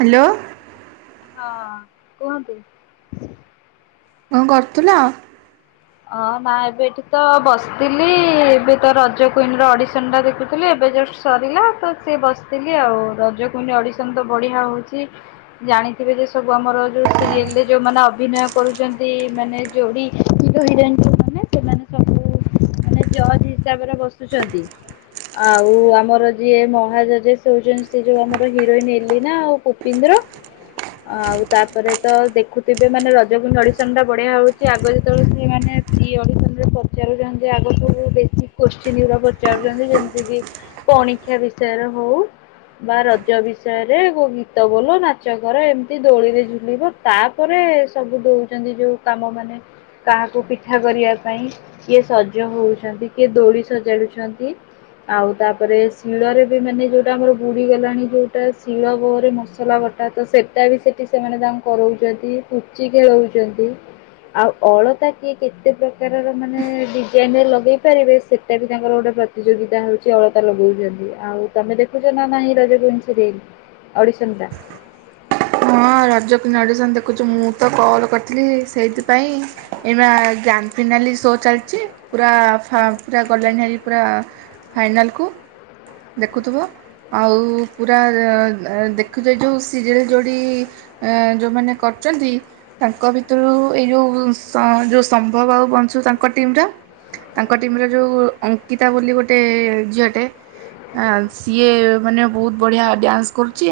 Hello. ହଁ, କୁହନ୍ତୁ। କଁ କରୁଥିଲ। ଅ, ନା ଏବେ ଏଠି ତ ବସିଥିଲି। ଏବେ ତ ରଜ କୁଇନ ର ଅଡିସନ ଟା ଦେଖୁଥିଲି। ଏବେ ଜଷ୍ଟ ସରିଲା ତ ସିଏ ବସିଥିଲି ଆଉ। ରଜ କୁଇନ୍ ଅଡିସନ ତ ବଢିଆ ହଉଛି। ଜାଣିଥିବେ ଯେ ସବୁ ଆମର ଯୋଉ ସିରିଏଲରେ ଯୋଉମାନେ ଅଭିନୟ କରୁଛନ୍ତି ମାନେ ଯୋଡି। ଯୋଉ ହିରୋଇନ୍। ଜଜ ହିସାବରେ ବସୁଛନ୍ତି। ଆଉ ଆମର ଯିଏ ମହାଜଜେସ୍ ‌ସେ ହଉଛନ୍ତି ସେ ଯୋଉ ଆମର ହିରୋଇନ ଏଲିନା ଆଉ ପୁ ପିନ୍ଦର। ଆଉ ତାପରେ ତ ଦେଖୁଥିବେ ମାନେ ରଜକୁଇନ ଅଡିସନ୍ ଟା ବଢିଆ ହଉଛି ଆଗ ଯେତେବେଳେ ସେ ମାନେ। ପ୍ରି ଅଡିଶନ ରେ ପଚାରୁଛନ୍ତି ଆ ଯୋଉ ସବୁ ବେଶିକ କୋଶ୍ଚିନ୍ ଗୁରା ପଚାରୁଛନ୍ତି ଯେମିତି କି ପଣିଖିଆ ବିଷୟରେ ହଉ। ବା ରଜ ବିଷୟରେ କୋଉ ଗୀତ ବୋଲ ନାଚ କର ଏମିତି ଦୋଳିରେ ଝୁଲିବ। ତାପରେ ସବୁ ଦଉଛନ୍ତି ଯୋଉ କାମ ମାନେ। କାହାକୁ ପିଠା କରିବା ପାଇଁ ଇଏ ସଜ୍। ଜ ହଉଛନ୍ତି କିଏ ଦୋଳି ସଜାଡୁଛନ୍ତି। ଆଉ ତାପରେ ଶିଳରେ ବି ମାନେ ଯୋଉଟା ଆମର ବୁଡି ଗଲାଣି ଯୋଉଟା ଶିଳ ବହରେ ମସଲା ବ ଟା ତ ସେଟା ବି ସେଠି ସେମାନେ ତାଙ୍କୁ କରାଉଛନ୍ତି, ପୁଚି ଖେଳଉଛନ୍ତି। ଆଉ ଅଳତା କିଏ କେତେ ପ୍ରକାରର ମାନେ ଡି ଜାଇନ୍ ରେ ଲଗେଇ ପାରିବେ ସେଟା ବି ତାଙ୍କର ଗୋଟେ ପ୍ରତିଯୋଗିତା ହେଉଛି ଅଳତା ଲଗାଉଛନ୍ତି ଆଉ। ତମେ ଦେଖୁଛ ନା ନାହିଁ ରଜ କୁଇନ୍ ସିରିଏଲ ଅଡିଶନ ଟା। ହଁ ରଜ କିଇନ୍ ଅଡ଼ିସନ ଦେଖୁଛୁ ମୁଁ ତ କଲ କରିଥିଲି ସେଇଥିପାଇଁ। ଏଇ ବା ଗ୍ରାଣ୍ଡ ଫିନାଲି ସୋ ଚାଲିଛି ପୁରା ଫ ପୁରା ଗଲାଣି ହାରି ପୁରା। ଫାଇନାଲକୁ। ଦେଖୁଥିବ। ଆଉ ପୁରା ଏ ଏ ଦେଖୁଥିବେ ଯୋଉ ସିରିଏଲ୍। ଯୋଉଠି ଏଁ ଯୋଉ ମାନେ କରୁଛନ୍ତି। ତାଙ୍କ ଭିତରୁ ଏଇ ଯୋଉ ସ ଯୋଉ ସମ୍ଭବ ଆଉ ବଂଶୁ ତାଙ୍କ ଟିମ ଟା। ତାଙ୍କ ଟିମ୍ ରେ ଯୋଉ ଅଙ୍କିତା ବୋଲି ଗୋଟେ ଝିଅଟେ। ଆ ସିଏ ମାନେ ବହୁତ ବଢ଼ିଆ ଡ୍ୟାନ୍ସ କରୁଛି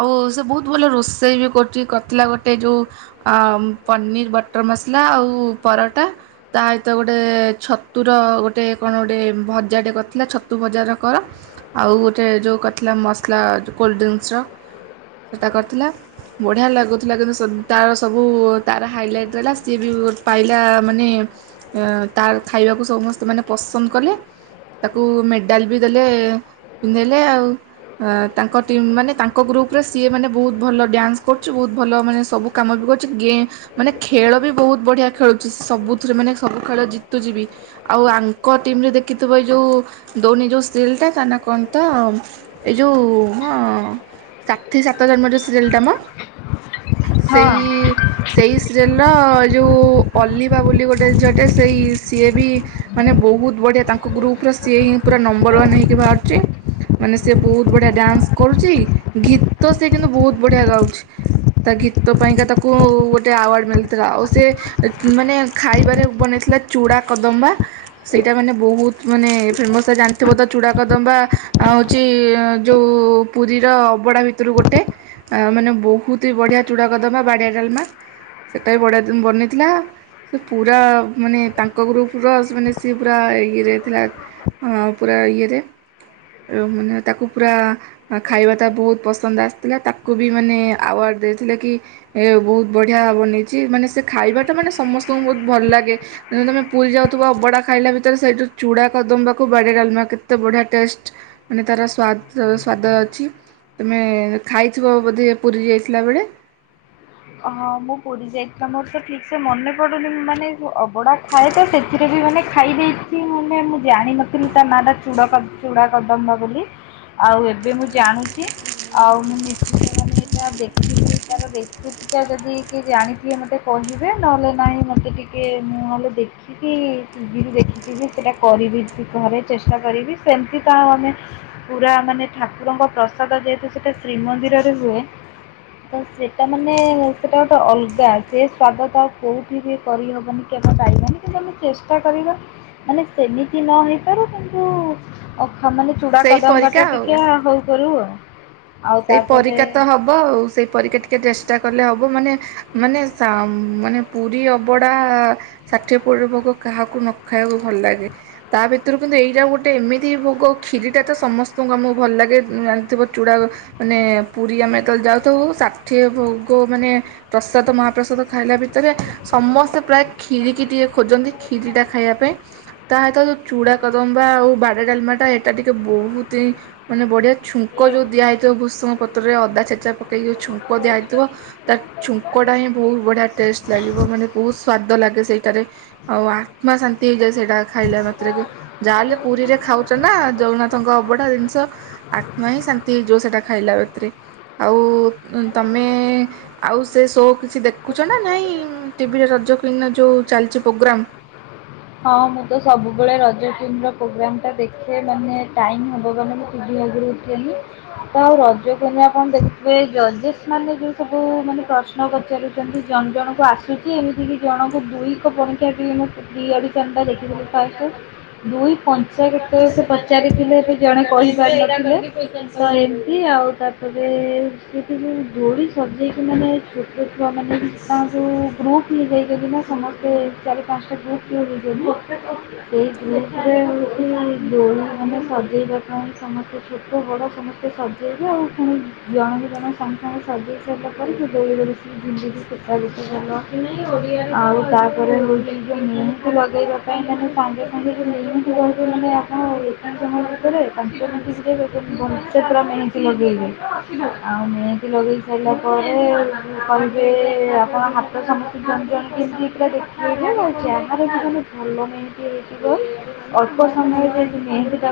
ଆଉ ସେ ବହୁତ। ଭଲ ରୋଷେଇ ବି କରିଚି, କରିଥିଲା ଗୋଟେ ଯୋଉ। ଆ ପନିର୍ ବଟର ମସଲା ଆଉ ପରଟା। ତା ସହିତ ଗୋଟେ ଛତୁର ଗୋଟେ କଣ ଗୋଟେ ଭଜା ଟେ କରିଥିଲା ଛତୁ ଭଜା ଯୋଉ କର। ଆଉ ଗୋଟେ ଯୋଉ କରିଥିଲା ମସଲା ଯୋଉ କୋଲ୍ଡ ଡ୍ରିଙ୍କସ୍ ର। ସେଟା କରିଥିଲା। ବଢିଆ ଲାଗୁଥିଲା କିନ୍ତୁ ସ ତାର ସବୁ ତାର ହାଇଲାଇଟ ରହିଲା ସିଏ ବି ପାଇଲା ମାନେ। ଏଁ ତାର ଖାଇବାକୁ ସମସ୍ତେ ମାନେ ପସନ୍ଦ କଲେ। ତାକୁ ମେଡ଼ାଲ ବି ଦେଲେ ପିନ୍ଧେଇଲେ ଆଉ। ଆଁ ତାଙ୍କ ଟିମ୍ ମାନେ ତାଙ୍କ ଗ୍ରୁପରେ। ସିଏ ମାନେ ବହୁତ ଭଲ ଡ୍ୟାନ୍ସ କରୁଛି ବହୁତ ଭଲ ମାନେ ସବୁ କାମ ବି କରୁଛି ଗେ ମାନେ ଖେଳବି ବହୁତ ବଢିଆ ଖେଳୁଛି ସବୁଥିରେ ମାନେ ସବୁ ଖେଳ ଜିତୁଛି ବି। ଆଉ ଆଙ୍କ ଟିମରେ ଦେଖିଥିବ ଏ ଯୋଉ ଦଊନୀ ଯଉ ସିରିଲ ଟା ତା ନା କଣ ତ ଏ ଯଉ ହଁ ଥି ସାତ ଜନ୍ମରେ ସିରିଏଲ୍ଟା ମ ସେଇ ହଁ। ସେଇ ସିରିଏଲ ର ଯଉ ଅଲିଭା ବୋଲି ଗୋଟେ ଝିଅଟେ ସେଇ ସିଏ ବି ମାନେ ବହୁତ ବଢ଼ିଆ ତାଙ୍କ ଗ୍ରୁପର ସିଏ ହିଁ ପୁରା ନମ୍ବର ୱାନ୍ ହେଇକି ବାହାରୁଛି। ମାନେ ସେ ବହୁତ ବଢିଆ ଡ୍ୟାନ୍ସ କରୁଛି ଗୀତ ସେ କିନ୍ତୁ ବହୁତ ବଢିଆ ଗାଉଛି। ତା ଗୀତ ପାଇଁକା ତାକୁ ଗୋଟେ ଆୱାର୍ଡ଼ ମିଳିଥିଲା ଆଉ ସେ ମାନେ ଖାଇବାରେ ବନେଇଥିଲା ଚୂଡ଼ା କଦମ୍ବା ସେଇଟା ମାନେ ବହୁତ ମାନେ ଫେମସ ଜାଣିଥିବ ତ ଚୂଡ଼ା କଦମ୍ବା ଆଉ ହଉଛି ଯୋଉ ପୁରୀର ଅବଡା ଭିତ ଭିତରୁ ଗୋଟେ ଅ ମାନେ ବହୁତହି ବଢିଆ ଚୁଡାକଦମା ବାଡିଆ ଡାଲମା। ସେଟା ବି ବଢିଆ ଦ ବନେଇଥିଲା। ସେ ପୁରା ମାନେ ତାଙ୍କ ଗ୍ରୁପ୍ର ମାନେ ସିଏ ପୁରା ଇଏରେ ଥିଲା। ଅଁ ପୁରା ଇଏରେ ମାନେ ତାକୁ ପୁରା ଖାଇବା ତା ବହୁତ ପସ ପସନ୍ଦ ଆସିଥିଲା ତାକୁ ବି ମାନେ ଆୱାର୍ଡ଼ ଦେଇଥିଲେ କି ଏ ବହୁତ ବଢିଆ ବନେଇଛି ମାନେ ସେ ଖାଇବାଟା ମାନେ ସମସ୍ତଙ୍କୁ ବହୁତ ଭଲ ଲାଗେ। ମାନେ ତମେ ପୁରୀ ଯାଉଥିବ ଅବଡା ଖାଇଲା ଭିତରେ ସେଇଠୁ ଚୁଡା କଦମ୍ବାକୁ ବାଡିଆ ଡ଼ାଲମା କେତେ ବଢିଆ ଟେଷ୍ଟ। ମାନେ ତାର ସ୍ଵାଦ ସ୍ଵାଦ ଅଛି। ତୁମେ ଖାଇଥିବ ବୋଧେ ପୁରୀ ଯାଇଥିଲା ବେଳେ? ହଁ ମୁଁ ପୁରୀ ଯାଇଚି ତ ମୋର ତ ଠିକସେ ମନେ ପଡୁନି ମାନେ ଅବଡା ଖାଏତ ସେଥିରେ ବି ମାନେ ଖାଇ ଦେଇଥିବି ମାନେ ମୁଁ ଜାଣିିନଥିଲି ତା ନାଟା ଚୁଡ଼ାକ ଚୁଡା କଦମ୍ବା ବୋଲି ଆଉ ଏବେ ମୁଁ ଜାଣୁଛି ଆଉ ମୁଁ ନିଶ୍ଚିନ୍ତ ମାନେ ସେଇଟା ଦେଖିବି ତାର ରେସିି ପିଟା ଯଦି କିଏ ଜାଣିଥିବେ ମତେ କହିବେ ନହେଲେ ନାହିଁ ମତେ ଟିକେ ମୁଁ ନହଲେ ଦେଖି ଦେଖିକି ଟିଭିରୁ ଦେଖିକି ବି ସେଟା କରିବି ଘରେ ଚେଷ୍ଟା କରିବି ସେମିତି ତ ଆଉ ଆମେ ପୁରା ମାନେ ଠାକୁରଙ୍କ ପ୍ରସାଦ ଯେହେତୁ ସେଟା ଶ୍ରୀମନ୍ଦିରରେ ହୁଏ ତ ସେଟା ମ ମାନେ ସେଟା ଗୋଟେ ଅଲଗା ସେ ସ୍ଵାଦଟା ଆଉ କୋଉଠି ବି କରିହବନି କି ଆମେ ପାରିବାନି। କିନ୍ତୁ ଆମେ ଚେଷ୍ଟା କରିବା ମାନେ ସେମିତି ନ ହେଇପାରୁ କିନ୍ତୁ ଅଖା ମାନେ ଚୁଡ଼ା ସେଇ ପରିକା କଦମ୍ବାଟା ଆଉ। ଟିକେ ହଉ କରିବୁ ଆଉ। ଆଉ ସେଇ ତାପରେ ପରିକା ତ ହବ ଆଉ ସେଇ ପରିକା ଟିକେ ଚେଷ୍ଟା କଲେ ହବ ମାନେ ମାନେ ସା ମାନେ ପୁରୀ ଅବଡା ଷାଠିଏ ପଉଟି ଭୋଗ କାହାକୁ ନ ଖାଇବାକୁ ଭଲ ଲାଗେ। ତା ଭିତରୁ କିନ୍ତୁ ଏଇଟା ଗୋଟେ ଏମିତି ଭୋଗ କ୍ଷୀରିଟା ତ ସମସ୍ତଙ୍କୁ ଆମକୁ ଭଲ ଲାଗେ ଜଣିଥିବ ଚୁଡା ମାନେ ପୁରୀ ଆମେ ଯେତେଳେ ଯାଉଥାଉୁ ଷାଠିଏ ଭୋଗ ମାନେ ପ୍ରସାଦ ମହାପ୍ରସାଦ ଖାଇଲା ଭିତରେ ସମସ୍ତେ ପ୍ରାୟ ଖ୍ଷୀରିକି ଟିକେ ଖୋଜନ୍ତି ଖ୍ଷିରିଟା ଖାଇବା ପାଇଁ। ତାସହିତ ଯଉ ଚୁଡ଼ା କଦମ୍ବା ଆଉ ବାଡ଼ିଆ ଡାଲମାଟା ଏଟା ଟିକେ ବହୁତ ହିଁ ମାନେ ବଢିଆ ଛୁଙ୍କ ଯୋଉ ଦିଆହେଇଥିବ ଭୃସଙ୍ଗ ପତ୍ରରେ ଅଦା ଛେଚା ପକେଇକି ଯଉ ଛୁଙ୍କ ଦିଆ ହେଇଥିବ ତା ଛୁଙ୍କଟା ହିଁ ବହୁତ ବଢିଆ ଟେଷ୍ଟ ଲାଗିବ ମାନେ ବହୁତ ସ୍ଵାଦ ଲାଗେ ସେଇଟାରେ। ଆଉ ଆତ୍ମା ଶାନ୍ତି ହେଇଯାଏ ସେଇଟା ଖାଇଲା ମାତ୍ରେକେ। ଯାହା ହେଲେ ପୁରୀରେ ଖାଉଛ ନା ଜଗନ୍ନାଥଙ୍କ ଅବଢା ଜିନିଷ ଆତ୍ମା ହିଁ ଶାନ୍ତି ହେଇ ଯଉ ସେଟା ଖାଇଲା ବତିରେ ଆଉ ତମେ ଆଉ ସେ ଶୋ କିଛି ଦେଖୁଛ ନା ନାଇଁ ଟିଭିରେ ରଜ କୁଇନର ଯୋଉ ଚାଲିଛି ପ୍ରୋଗ୍ରାମ? ହଁ ମୁଁ ତ ସବୁବେଳେ ରଜ ଟିମ୍ର ପ୍ରୋଗ୍ରାମ୍ଟା ଦେଖେ ମାନେ ଟାଇମ୍ ହବ ମାନେ ମୁଁ ଟିଭି ଆଗରେ କେମି ତ ଆଉ ରଜ କେମିତି ଆପଣ ଦେଖଥିବେ ଜଜେସ୍ ମାନେ ଯୋଉ ସବୁ ମାନେ ପ୍ର୍ନ ସ୍ନ, ପଚାରୁଛନ୍ତି ଜଣ ଜଣକୁ ଆସୁଛି, ଏମିତି କିି ଜଣଙ୍କୁ ଦୁଇ କ ପଣିକ୍ଷା ବି ଦି ଆଡୁ [unintelligible] ଦେଖିଦେଲୁ ଫାଷ୍ଟ୍। ଦୁଇ ପଞ୍ଚା କେତେ ସେ ପଚାରିଥିଲେ ଜଣେ କହିପାରିନଥିଲେ। ତ ଏମ୍ତି ଆଉ ତାପରେ ସେଠି ଦୋଳି ସଜେଇକି ମାନେ ଛୋ ଦେ ଛୁଆ ମାନେ ତା ଯୋଉ ଗ୍ରୁପ୍ ହେଇଯାଇଛନ୍ତି ନା ସମସ୍ତେ ଚାରି ପାଞ୍ଚଟା ଗ୍ରୁପ୍ ବିଉ [unintelligible] ସେଇ ଗ୍ରୁପ୍ ରେ ହୋଉଛି ଦୋଳି ମାନେ ସଜେଇବା ପାଇଁ, ସମସ୍ତେ ଛୋଟ ବଡ ସମସ୍ତେ ସଜେଇ ସଜେଇବୁ ଆଉ ପୁଣି ଜଣ କୁ ଜଣ ସସଙ୍ଗେ ସଜେଇ ସାରିଲା ପରେ ସେ ଦୋଳି ରେ ବସେଇକି ଝୁଲେଇବୁ। ଆଉ ତାପରେ ହୋଉଛି ଯେ ମୁ ଲଗେଇବା ପାଇଁ ତମେ ସାଙ୍ଗେ ସାଙ୍ଗେ [unintelligible] ପାଞ୍ଚ ମିଣ୍ଟି ଶିକ୍ଷେଇବେ କିନ୍ତୁ ଭଲସେ ପୁରା ମେହେନ୍ଦୀ ଲଗେଇବେ। ଆଉ ମେହେ ଲଗେଇ ସାରିଲା ପରେ କହିବେ ଆପଣ ହାତ ସମସ୍ତଙ୍କୁ ଜଣ ଜଣ କି ପୁରା ଦେଖ ସିଏ ହିଁ ମଜା। ଆରେ ସେ ମାନେ ଭଲ ମେହେନ୍ଦୀ ହେଇଯିବ, ଅଳ୍ପ ସମୟରେ ବି ମେହେନ୍ଦୀ କରି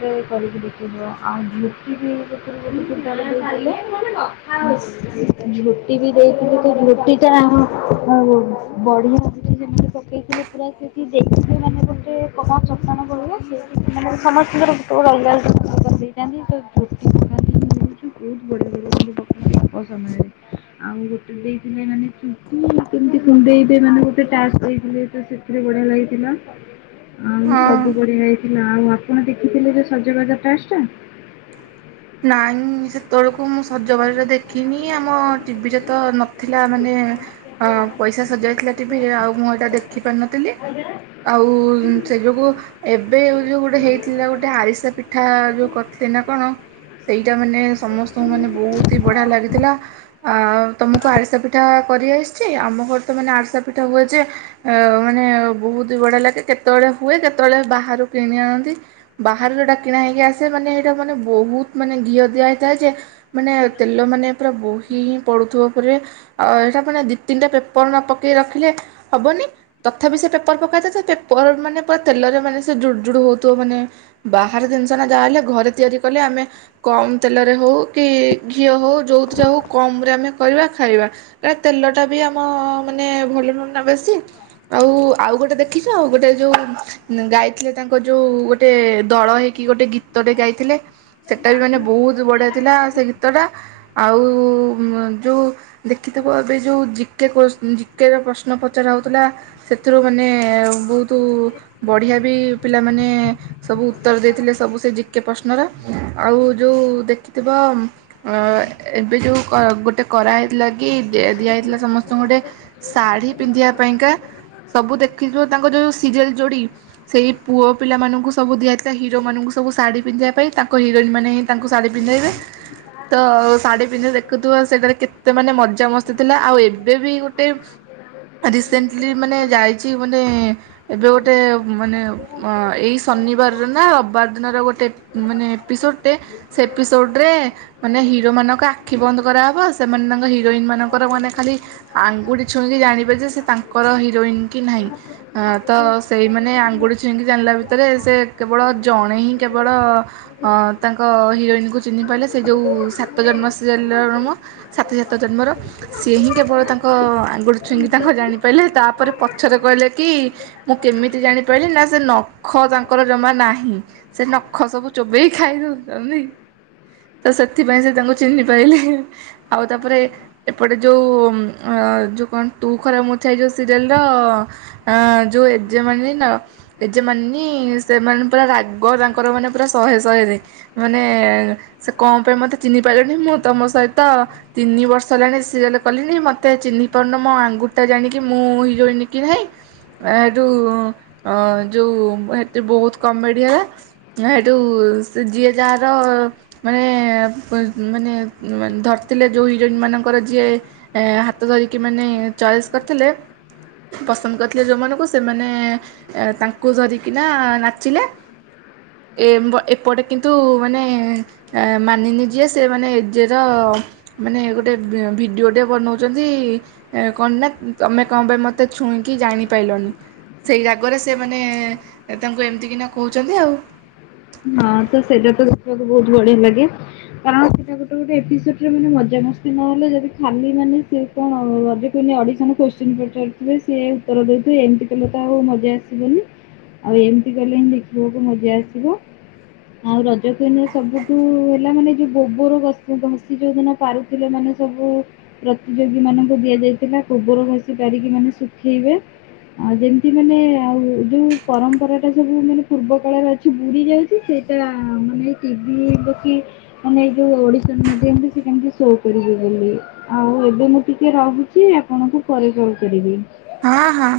[unintelligible] [unintelligible] [unintelligible] ସେ କରିକି ଦେଖିବ ଆଉ ଯେତିକି [unintelligible] ଝୋଟି ବି ଦେଇଥିଲି ତ ଝୋଟି ଟା ଆ ବଢିଆ ସେମାନେ ପକେଇଥିଲେ ପୁରା ସେଠି ଦେଖିବେ ମାନେ ଗୋଟେ କଣ ଚତନ ପଳ ସେ ମ ସମସ୍ତଙ୍କର ର [inaudible] ବହୁତ ବଢି଼ଆ ବ ସମୟରେ ଆଉ ଗୋଟେ ଦେଇଥିଲେ ମାନେ ଚୁଟି କେମିତି କୁଣ୍ଡେଇବେ ମାନେ ଗୋଟେ ଟାସ୍କ ଦେଇଥିଲେ ତ ସେ କେତେ ବଢିଆ ଲାଗିଥିଲା। ଆଉ ସବୁ ହଁ। ବଡିଆ ହେଇଥିଲା। ଆଉ ଆପଣ ଦେଖିଥିଲେ ଯୋଉ ସଜବାଜ ଟାସ୍କ ଟା? ନାଇଁ ସେ ସେତେବେଳକୁ ମୁଁ ସଜବାଜ ଦେଖିନି ଆମ ଟିଭିରେ ତ ନଥିଲା ମାନେ ହଁ ପଇସା ସରିଜାଇଥିଲା ଟିଭିରେ ଆଉ ମୁଁ ଏଇଟା ଦେଖି ପାରିନଥିଲି। ଆଉ ସେ ଯୋଗୁ ଏବେ ଯୋଉ ଗୋଟେ ହେଇଥିଲା ଗୋଟେ ଆରିସା ପିଠା ଯୋଉ କରିଥିଲେ ନା କଣ ସେଇଟା ମାନେ ସମସ୍ତଙ୍କୁ ମାନେ ବୋହୁତ୍ ହି ବଢିଆ ଲାଗିଥିଲା। ଆଉ ତମକୁ ଆରିସା ପିଠା କରିଆସିଛି? ଆମ ଘରେ ତ ମାନେ ଆରିସା ପିଠା ହୁଏ ଯେ ଅ ମାନେ ବୋହୁତ୍ ବଢି଼ଆ ଲାଗେ। କେତେବେଳେ ହୁଏ କେତେବେଳେ ବାହାରୁ କିଣି ଆଣନ୍ତି। ବାହାରୁ ଯୋଉଟା କିଣା ହେଇକି ଆସେ ମାନେ ଏଇଟା ମାନେ ବୋହୁତ୍ ମାନେ ଘିଅ ଦିଆହେଇଥାଏ ଯେ ମାନେ ତେଲ ମାନେ ପୁରା ବୋହି ହିଁ ପଡ଼ୁଥିବ ଉପରେ ଆଉ ଏଇଟା ମାନେ ଦି ତିନିଟା ପେପର ନ ପକେଇ ରଖିଲେ ହବନି ତଥାପି ସେ ପେପର ପକାଇଥାଏ, ସେ ପେପର ମାନେ ପୁରା ତେଲରେ ମାନେ ସେ ଜୁଡ୍ ଜୁଡ଼ୁ ହୋଉଥିବ। ମାନେ ବାହାର ଜିନ୍ଷ ନା ଯାହା ହେଲେ ଘରେ ତିଆରି କଲେ ଆମେ କମ୍ ତେଲରେ ହୋଉ କି ଘିଅ ହୋଉ, ଯୋଉଥିରେ ହୋଉ କମ୍ ରେ ଆମେ କରିବା ଖାଇବା। ତା ତେଲ ଟା ବି ଆମ ମାନେ ଭଲ ନୁହଁ ନା ବେଶୀ। ଆଉ, ଆଉ ଗୋଟେ ଦେଖିଛ ଆଉ ଗୋଟେ ଯୋଉ ଗାଇଥିଲେ ତାଙ୍କ ଯୋଉ, ଗୋଟେ ଦଳ ହେଇକି ଗୋଟେ ଗୀତଟେ ଗାଇଥିଲେ। ସେଟା ବି ମାନେ ବୋହୁତ୍ ବଢ଼ିଆ ଥିଲା, ସେ ଗୀତଟା ଆଉ ଯୋଉ ଦେଖିଥିବ ଏବେ ଯୋଉ ଜିକେ କୋ, ଜିକେ ର ପ୍ରଶ୍ନ ପଚରା ହେଉଥିଲା। ସେଥିରୁ ମାନେ ବହୁତ ବଢି଼ଆ ବି ପିଲାମାନେ ସବୁ ଉତ୍ତର ଦେଇଥିଲେ ସବୁ ସେ ଜିକେ ପ୍ରଶ୍ନର ଆଉ ଯଉ ଦେଖିଥିବ ଅ ଏବେ ଯଉ ଗୋଟେ କରାହେଇଥିଲା କିଦି ଦିଆ ହେଇଥିଲା ସମସ୍ତଙ୍କୁ ଗୋଟେ ଶାଢ଼ୀ ପିନ୍ଧିବା ପାଇଁକା ସବୁ ଦେଖି ଥିବ ତାଙ୍କ ଯୋଉ ସିରେଲ ଯୋଡି଼ ସେଇ ପୁଅ ପିଲା ମାନଙ୍କୁ ସବୁ ଦିଆଇଥିଲା ହିରୋ ମାନଙ୍କୁ ସବୁ ଶାଢୀ ପିନ୍ଧିବା ପାଇଁ ତା ଙ୍କ ହିରୋଇନ୍ ମାନେ ହିଁ ତାଙ୍କୁ ଶାଢ଼ୀ ପିନ୍ଧାଇବେ। ତ ଶାଢୀ ପିନ୍ଧି ଦେଖୁଥିବ ସେଟାରେ କେତେ ମାନେ ମଜା ମସ୍ତି ଥିଲା ଆଉ ଏବେ ବି ଗୋଟେ ରିସେଣ୍ଟଲି ମାନେ ଯାଇଛି ବନେ ଏବେ ଗୋଟେ ମାନେ ଅ- ଏଇ ଶନିବାରରେ ନା ରବିବାର ଦିନର ଗୋଟେ ମାନେ ଏପିସୋଡ଼ଟେ ସେ ଏପିସୋଡ଼ରେ ମାନେ ହିରୋ ମାନଙ୍କ ଆଖି ବନ୍ଦ କରାହେବ ସେମାନ ତାଙ୍କ ହିରୋଇନ ମାନଙ୍କର ମାନେ ଖାଲି ଆଙ୍ଗୁଠି ଛୁଇଁକି ଜାଣିବେ ଯେ ସେ ତାଙ୍କର ହିରୋଇନ କି ନାହିଁ। ଅ ତ ସେଇମାନେ ଆଙ୍ଗୁଠି ଛୁଇଁକି ଜାଣିଲା ଭିତରେ ସେ କେବଳ ଜଣେ ହିଁ କେବଳ ଅ ତାଙ୍କ ହିରୋଇନ୍ କୁ ଚିହ୍ନି ପାରିଲେ ସେ ଯେଉଁ ସାତ ଜନ୍ମ ସିରେଲ ର ମ- ସାତ ଯାତ ଜନ୍ମର ସିଏ ହିଁ କେବଳ ତାଙ୍କ ଆଙ୍ଗୁଠି ଛୁଇଁ କି ତାଙ୍କ ଜାଣିପାଇଲେ ତାପରେ ପଛରେ କହିଲେ କି ମୁଁ କେମିତି ଜାଣିପାରିଲି ନା ସେ ନଖ ତାଙ୍କର ଜମା ନାହିଁ ସେ ନଖ ସବୁ ଚୋବେଇ ଖାଇ ଦଉଛନ୍ତି ତ ସେଥିପାଇଁ ସେ ତାଙ୍କୁ ଚିହ୍ନି ପାଇଲେ ଆଉ ତାପରେ ଏପଟେ ଯଉ ଅ -ଯଉ କଣ ତୁ ଖରା ମୁ ଛାଇ ଯୋଉ ସିରେଲ୍ ର ଅଁ ଯୋଉ ଏ ଯେ ମାନି ନା ଓ ଏ ଯେ ମାନି ସେମାନେ ପୁରା ରାଗ ତାଙ୍କର ମାନେ ପୁରା ଶହେ ଶହେରେ ମାନେ ସେ କଣ ପାଇଁ ମୋତେ ଚିହ୍ନିପାଇଲାନି ମୁଁ ତମ ସହିତ ତିନି ବର୍ଷ ହେଲାଣି ସିରେଲ୍ କଲିଣି ମତେ ଚିହ୍ନି ପାରୁନ ମୋ ଆଙ୍ଗୁୁଠି ଟା ଜାଣିକି ମୁଁ ହିରୋଇନ କି ନାଇଁ ଆ ଏଠୁ ଆ ଯଉ ଏଠି ବହୁତ କମେଡିଆ ସେଇଠୁ ସେ ଯିଏ ଯାହାର ମାନେ ମାନେ ଧରିଥିଲେ ଯେଉଁ ହିରୋଇନ୍ ମାନଙ୍କର ଯିଏ ଏ ହାତ ଧରିକି ମାନେ ଚଏସ୍ କରିଥିଲେ। ପସନ୍ଦ କରିଥିଲେ ଯେଉଁମାନଙ୍କୁ ସେମାନେ ତାଙ୍କୁ ଧରିକିନା ନାଚିଲେ ଏ [unintelligible] ଏପଟେ କିନ୍ତୁ ମାନେ ମାନିନି ଯିଏ ସେ ମାନେ ଏଜେ ର ମାନେ ଗୋଟେ ଭିଡ଼ିଓଟେଏ ବନଉଛନ୍ତି। ଏ କଣ ନା ତମେ କଣ ପାଇଁ ମତେ ଛୁଇଁକି ଜାଣିପାରିଲନି ସେଇ ରାଗରେ ସେମାନେ ତାଙ୍କୁ ଏମିତିକିନା କହୁଛନ୍ତି ଆଉ ହଁ ତ ସେଇଟା ତ ଦେଖିବାକୁ ବହୁତ ବଢିଆ ଲାଗେ କାରଣ ସେଟା ଗୋଟେ ଗୋଟେ ଏପିସୋଡରେ ମାନେ ମଜାମସ୍ତି ନହେଲେ ଯଦି ଖାଲି ମାନେ ସେ କଣ ରଜ କ୍ୱିନ ଅଡିଶନ କୋଶ୍ଚିନ ପଚାରୁଥିଲେ ସିଏ ଉତ୍ତର ଦେଇଉଥିବେ ଏମିତି କଲେ ତାଉ ମଜା ଆସିବନି ଆଉ ଏମିତି କଲେ ହିଁ ଦେଖିବାକୁ ମଜା ଆସିବ। ଆଉ ରଜ କ୍ୱିନରେ ସବୁଠୁ ହେଲା ମାନେ ଯୋଉ ଗୋବର ଘଷି ଘଷି ଯୋଉ ଦିନ ପାରୁଥିଲେ ମାନେ ସବୁ ପ୍ରତିଯୋଗୀ ମାନଙ୍କୁ ଦିଆଯାଇଥିଲା ଗୋବର ଘଷି ପାରିକି ମାନେ ଶୁଖେଇବେ। ଆଉ ଯେମିତି ମାନେ ଆଉ ଯୋଉ ପରମ୍ପରା ଟା ସବୁ ମାନେ ପୂର୍ବ କାଳରେ ଅଛି। ପୁରି ଯାଉଛି ସେଇଟା ମାନେ ଟିଭି ଦେଖି ମାନେ ଏଇ ଯୋଉ ଓଡିଶନ ମାଧ୍ୟମରେ ସେ କେମିତି ଶୋ କରିବେ ବୋଲି ଆଉ ଏବେ ମୁଁ ଟିକେ ରହୁଛି ଆପଣଙ୍କୁ ପରେ କଲ କରିବି। ହଁ ହଁ